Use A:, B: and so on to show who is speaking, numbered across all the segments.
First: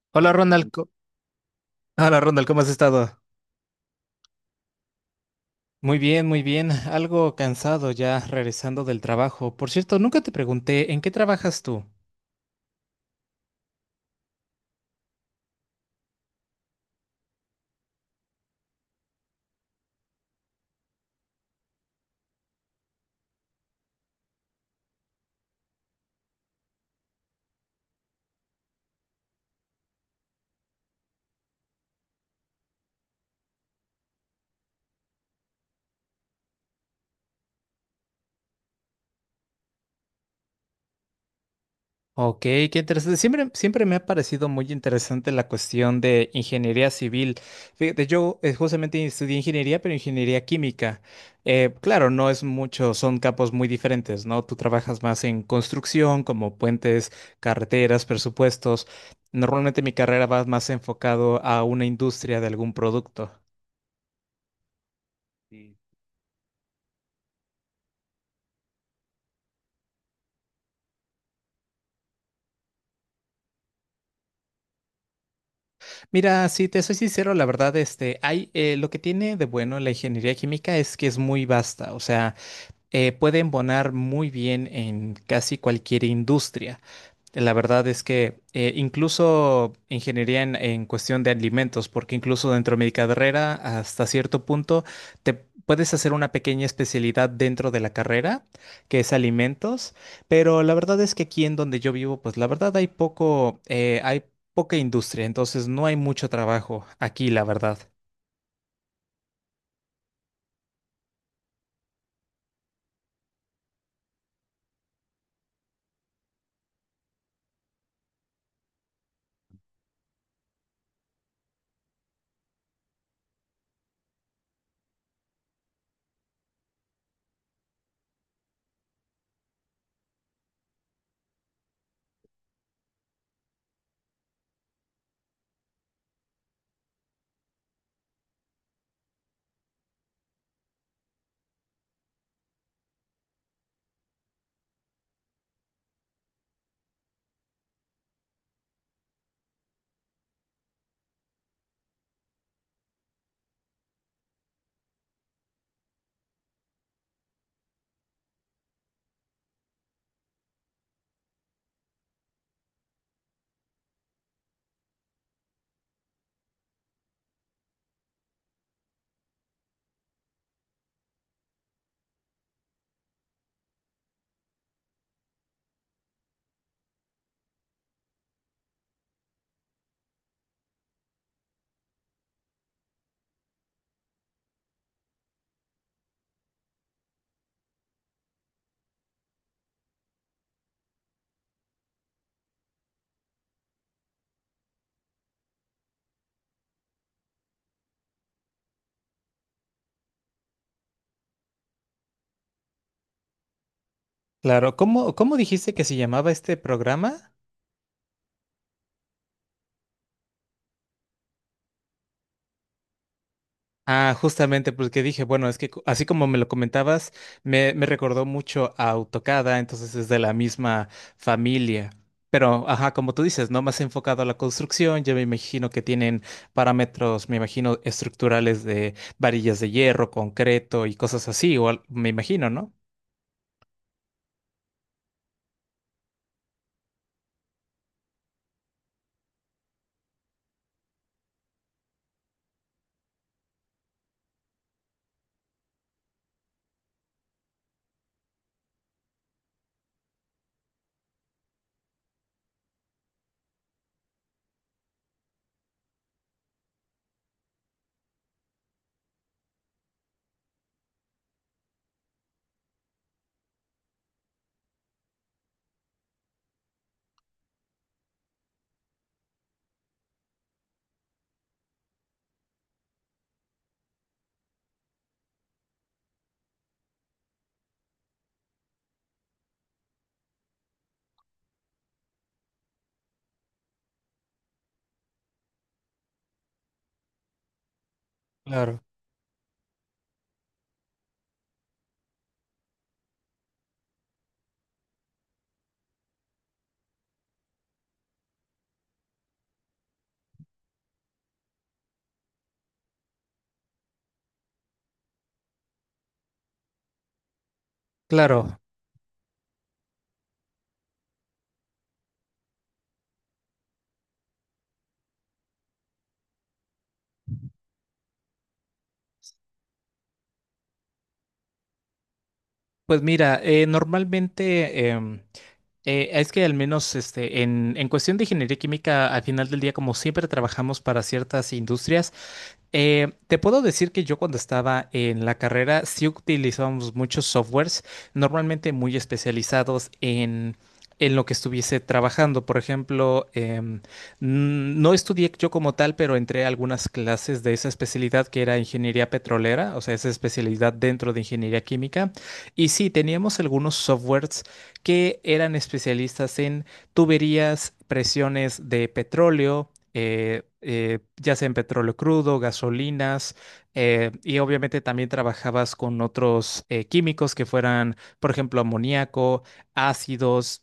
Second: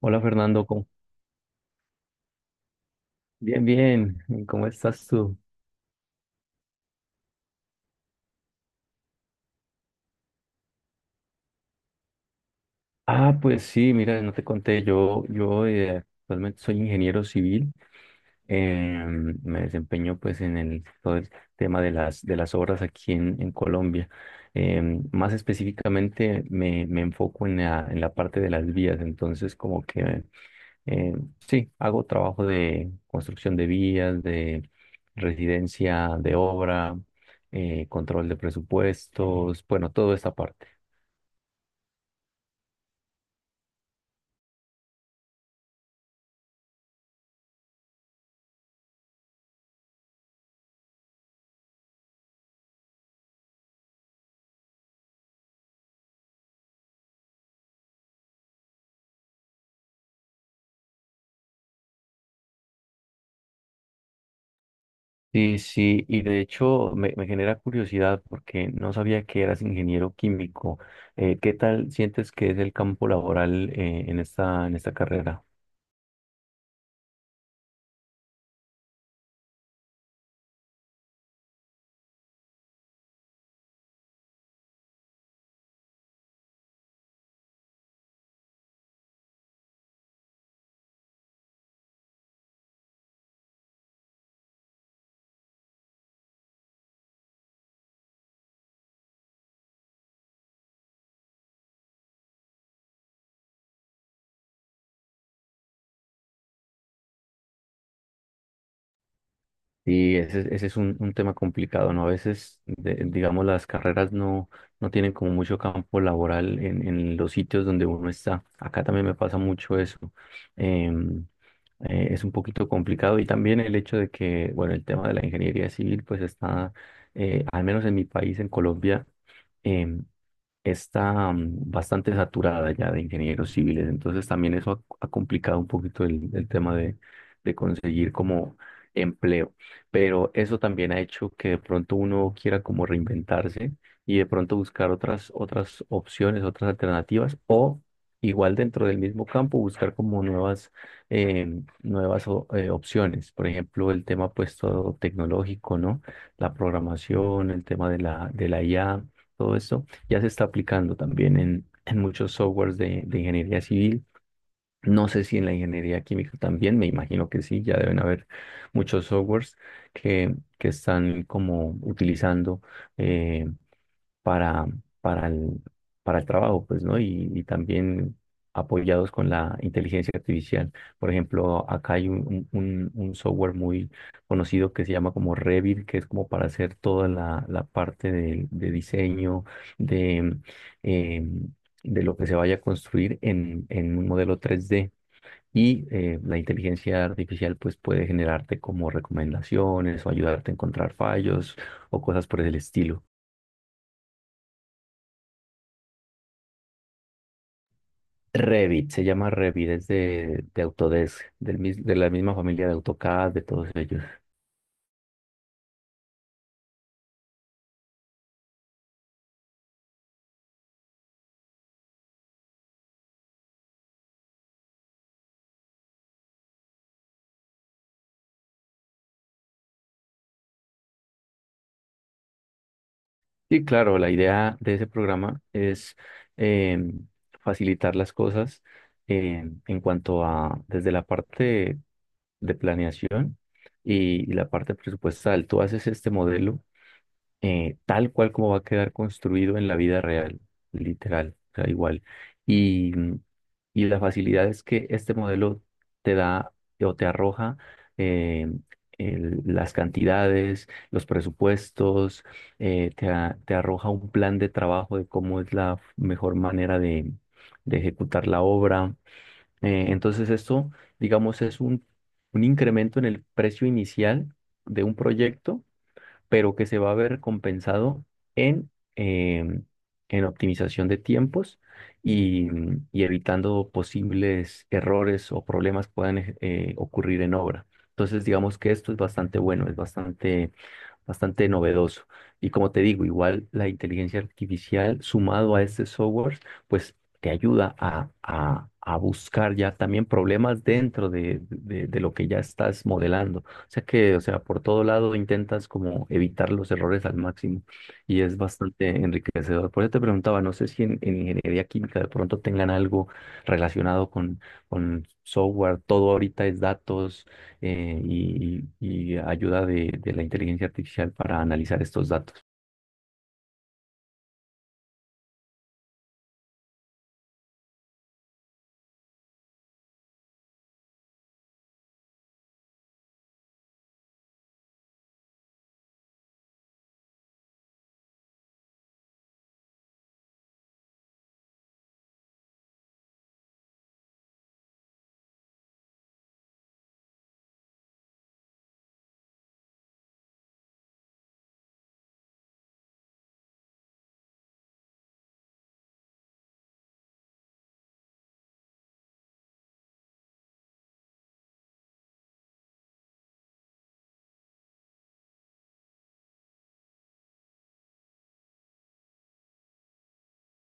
A: Hola
B: Hola
A: Fernando,
B: Ronald, hola Ronald, ¿cómo has estado?
A: bien, bien, ¿y cómo estás tú?
B: Muy bien, muy bien. Algo cansado ya regresando del trabajo. Por cierto, nunca te pregunté, ¿en qué trabajas tú?
A: Ah, pues sí, mira, no te conté, yo actualmente soy ingeniero civil. Eh, Me desempeño pues en todo el tema de de las obras aquí en Colombia. Eh, Más específicamente me enfoco en en la parte de las vías, entonces como que eh, sí, hago trabajo de construcción de vías, de residencia de obra, control de presupuestos, bueno, toda esta parte.
B: Ok, qué interesante. Siempre, siempre me ha parecido muy interesante la cuestión de ingeniería civil. Fíjate, yo justamente estudié ingeniería, pero ingeniería química. Claro, no es mucho, son campos muy diferentes, ¿no? Tú trabajas más en construcción, como puentes, carreteras, presupuestos. Normalmente mi carrera va más enfocado a una industria de algún producto.
A: Sí, sí, y de hecho me genera curiosidad porque no sabía que eras ingeniero químico. ¿Qué tal sientes que es el campo laboral en en esta carrera?
B: Mira, si te soy sincero, la verdad, este, hay, lo que tiene de bueno la ingeniería química es que es muy vasta, o sea. Puede embonar muy bien en casi cualquier industria. La verdad es que incluso ingeniería en cuestión de alimentos, porque incluso dentro de mi carrera, hasta cierto punto, te puedes hacer una pequeña especialidad dentro de la carrera, que es alimentos, pero la verdad es que aquí en donde yo vivo, pues la verdad hay poco, hay poca industria, entonces no hay mucho trabajo aquí, la verdad.
A: Sí, ese es un tema complicado, ¿no? A veces, digamos, las carreras no, no tienen como mucho campo laboral en los sitios donde uno está. Acá también me pasa mucho eso. Em, es un poquito complicado y también el hecho de que, bueno, el tema de la ingeniería civil, pues está, al menos en mi país, en Colombia, em, está bastante saturada ya de ingenieros civiles, entonces también eso ha, ha complicado un poquito el tema de conseguir como empleo, pero eso también ha hecho que de pronto uno quiera como reinventarse y de pronto buscar otras, otras opciones, otras alternativas o... Igual dentro del mismo campo, buscar como nuevas, nuevas opciones. Por ejemplo, el tema pues todo tecnológico, ¿no? La programación, el tema de de la IA, todo esto ya se está aplicando también en muchos softwares de ingeniería civil. No sé si en la ingeniería química también, me imagino que sí, ya deben haber muchos softwares que están como utilizando eh, para, para para el trabajo, pues, ¿no? Y también apoyados con la inteligencia artificial. Por ejemplo, acá hay un software muy conocido que se llama como Revit, que es como para hacer toda la parte de diseño, de, eh, de lo que se vaya a construir en un modelo 3D. Y la inteligencia artificial pues puede generarte como recomendaciones o ayudarte a encontrar fallos o cosas por el estilo.
B: Claro, ¿cómo, cómo dijiste que se llamaba este programa?
A: Revit, se llama Revit, es de Autodesk, de la misma familia de AutoCAD, de todos ellos.
B: Ah, justamente, porque dije, bueno, es que así como me lo comentabas, me recordó mucho a AutoCAD, entonces es de la misma familia. Pero, ajá, como tú dices, ¿no? Más enfocado a la construcción, yo me imagino que tienen parámetros, me imagino, estructurales de varillas de hierro, concreto y cosas así, o me imagino, ¿no?
A: Y claro, la idea de ese programa es em, facilitar las cosas en cuanto a, desde la parte de planeación y la parte presupuestal. Tú haces este modelo tal cual como va a quedar construido en la vida real, literal, o sea, igual. Y, mm, y la facilidad es que este modelo te da o te arroja eh, las cantidades, los presupuestos, te arroja un plan de trabajo de cómo es la mejor manera de ejecutar la obra. Entonces esto, digamos, es un incremento en el precio inicial de un proyecto, pero que se va a ver compensado en, em, en optimización de tiempos y, y evitando posibles errores o problemas que puedan ocurrir en obra. Entonces, digamos que
B: Claro,
A: esto es bastante bueno, es bastante novedoso. Y como te digo, igual la inteligencia artificial sumado a este software, pues te ayuda a buscar ya también problemas dentro de lo que ya estás modelando. O sea que, o sea, por todo lado intentas como evitar los errores al máximo y es
B: claro.
A: bastante enriquecedor. Por eso te preguntaba, no sé si en, en ingeniería química de pronto tengan algo relacionado con software, todo ahorita es datos y ayuda de la inteligencia artificial para analizar estos datos.
B: Pues mira, normalmente es que al menos este, en cuestión de ingeniería química, al final del día, como siempre trabajamos para ciertas industrias. Te puedo decir que yo cuando estaba en la carrera sí utilizábamos muchos softwares, normalmente muy especializados en lo que estuviese trabajando. Por ejemplo, no estudié yo como tal, pero entré a algunas clases de esa especialidad que era ingeniería petrolera, o sea, esa especialidad dentro de ingeniería química. Y sí, teníamos algunos softwares que eran especialistas en tuberías, presiones de petróleo, ya sea en petróleo crudo, gasolinas, y obviamente también trabajabas con otros químicos que fueran, por ejemplo, amoníaco, ácidos.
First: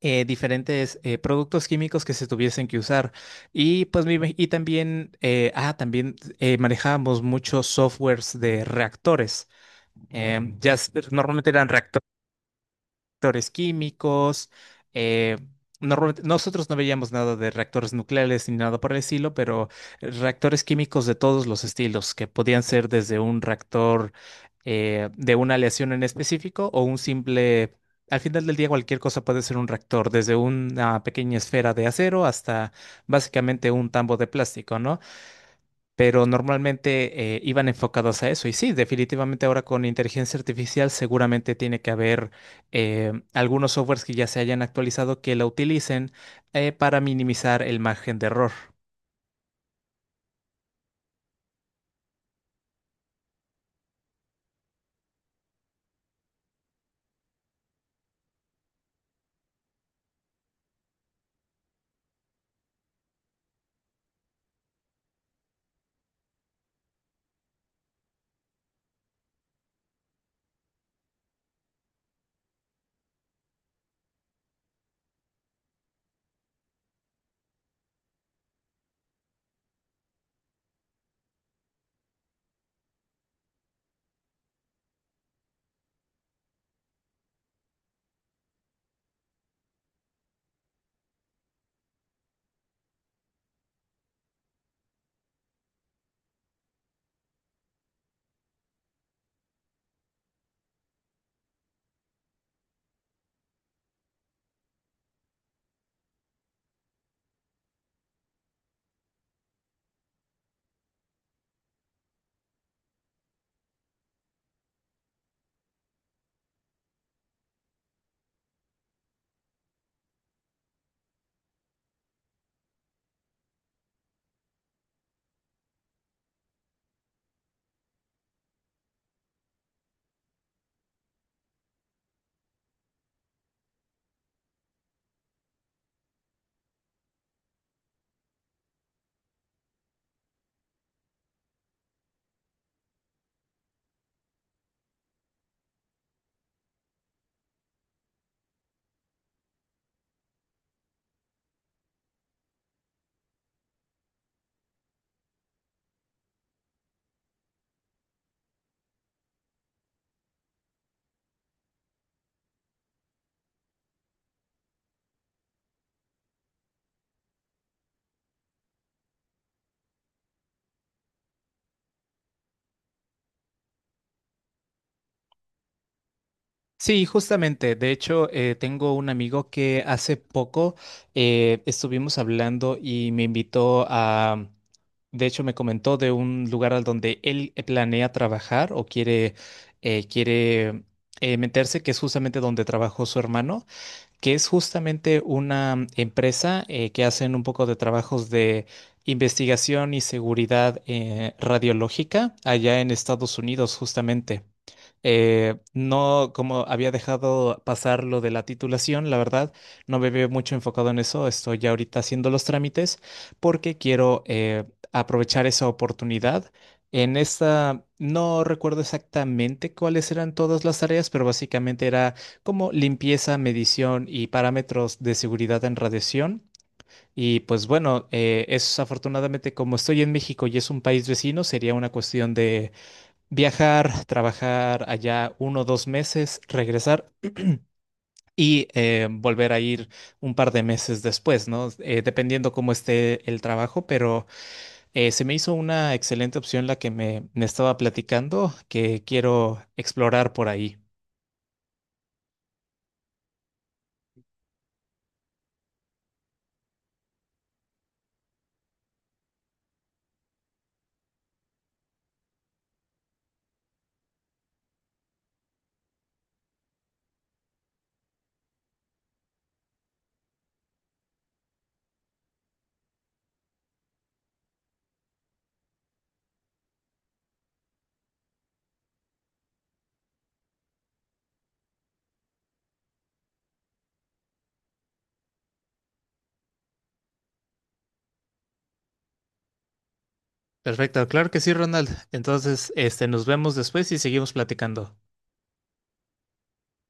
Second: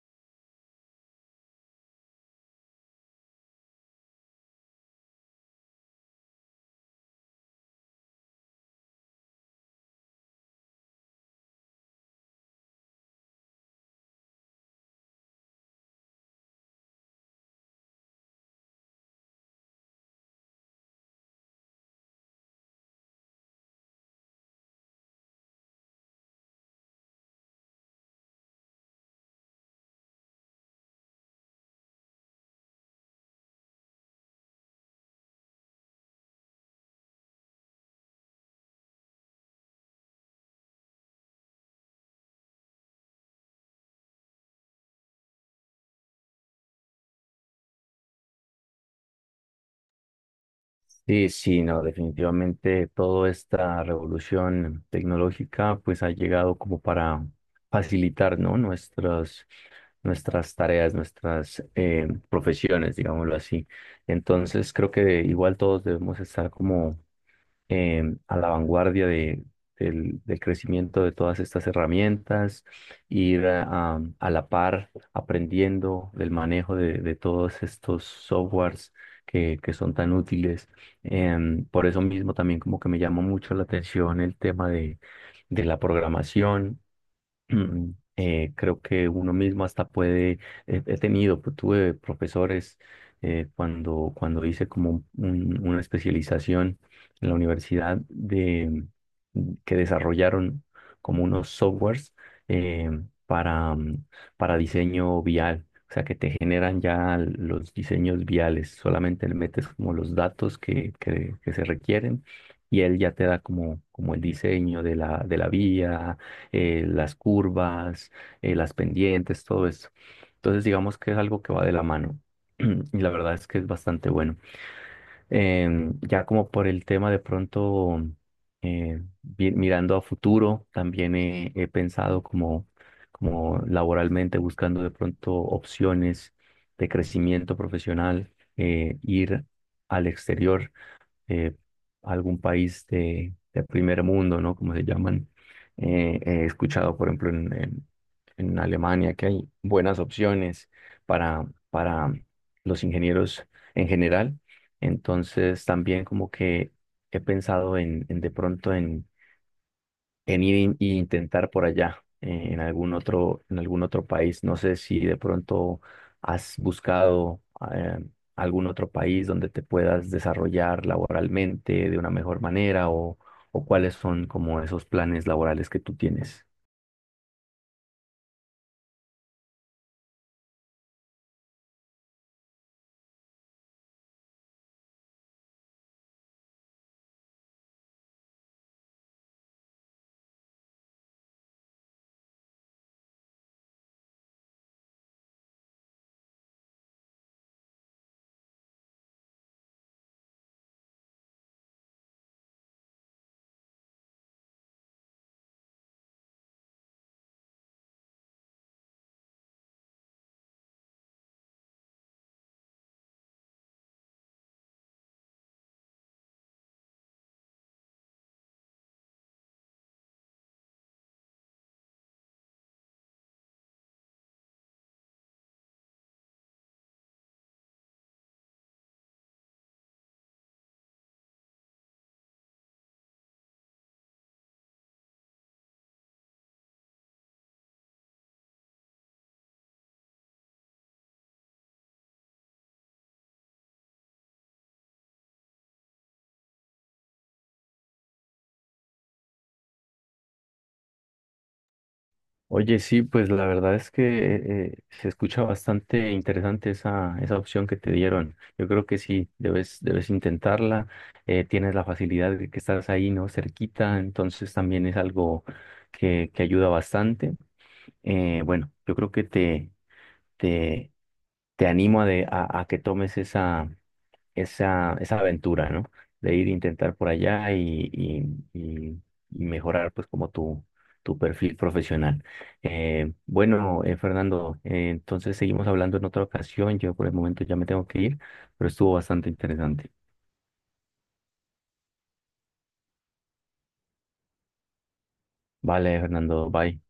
B: Diferentes productos químicos que se tuviesen que usar. Y pues y también, también manejábamos muchos softwares de reactores. Ya normalmente eran reactores químicos. eh, Nosotros no veíamos nada de reactores nucleares ni nada por el estilo, pero reactores químicos de todos los estilos, que podían ser desde un reactor de una aleación en específico o un simple. Al final del día, cualquier cosa puede ser un reactor, desde una pequeña esfera de acero hasta básicamente un tambo de plástico, ¿no? Pero normalmente iban enfocados a eso. Y sí, definitivamente ahora con inteligencia artificial seguramente tiene que haber algunos softwares que ya se hayan actualizado que la utilicen para minimizar el margen de error.
A: Sí, sí, no, definitivamente toda esta revolución tecnológica pues ha llegado como para facilitar, ¿no? Nuestras, nuestras tareas, nuestras profesiones, digámoslo así. Entonces creo que igual todos debemos estar como a la vanguardia del, del crecimiento de todas estas herramientas, ir a, a la par aprendiendo del manejo de todos estos softwares que son tan útiles. Em, por eso mismo también como que me llama mucho la atención el tema de la programación. Mm, creo que uno mismo hasta puede, he tenido, pues, tuve profesores cuando, cuando hice como una especialización en la universidad de, que desarrollaron como unos softwares eh, para, mm, para diseño vial, o sea que te generan ya los diseños viales, solamente le metes como los datos que se requieren y él ya te da como, como el diseño de de la vía las curvas, las pendientes, todo esto. Entonces, digamos que es algo que va de la mano. Y la verdad es que es bastante bueno. Em, ya como por el tema de pronto, mirando a futuro, también he pensado como, como laboralmente, buscando de pronto opciones de crecimiento profesional, ir al exterior eh, algún país de primer mundo, ¿no? Como se llaman. He escuchado, por ejemplo, en Alemania que hay buenas opciones para los ingenieros en general. Entonces, también como que he pensado en de pronto en ir e intentar por allá, en algún otro país. No sé si de pronto has buscado eh, algún otro país donde te puedas desarrollar laboralmente de una mejor manera o cuáles son como esos planes laborales que tú tienes.
B: Sí, justamente. De hecho, tengo un amigo que hace poco estuvimos hablando y me invitó a, de hecho, me comentó de un lugar al donde él planea trabajar o quiere, eh, quiere meterse, que es justamente donde trabajó su hermano. Que es justamente una empresa que hacen un poco de trabajos de investigación y seguridad radiológica allá en Estados Unidos, justamente. No, como había dejado pasar lo de la titulación, la verdad, no me veo mucho enfocado en eso. Estoy ya ahorita haciendo los trámites porque quiero aprovechar esa oportunidad. En esta, no recuerdo exactamente cuáles eran todas las tareas, pero básicamente era como limpieza, medición y parámetros de seguridad en radiación. Y pues bueno, es afortunadamente como estoy en México y es un país vecino, sería una cuestión de viajar, trabajar allá 1 o 2 meses, regresar y volver a ir un par de meses después, ¿no? Dependiendo cómo esté el trabajo, pero se me hizo una excelente opción la que me estaba platicando que quiero explorar por ahí.
A: Oye, sí, pues la verdad es que se escucha bastante interesante esa, esa opción que te dieron. Yo creo que sí, debes, debes intentarla. Eh, tienes la facilidad de que estás ahí, ¿no? Cerquita, entonces también es algo que ayuda bastante. Bueno, yo creo que te, te animo a, a que tomes esa, esa, esa aventura, ¿no? De ir a intentar por allá y, y- y mejorar, pues, como tu perfil profesional. Bueno, Fernando, entonces seguimos hablando en otra ocasión. Yo por el momento ya me tengo que ir, pero estuvo bastante interesante.
B: Perfecto, claro que sí, Ronald. Entonces, este, nos vemos después y seguimos platicando.
A: Vale, Fernando, bye.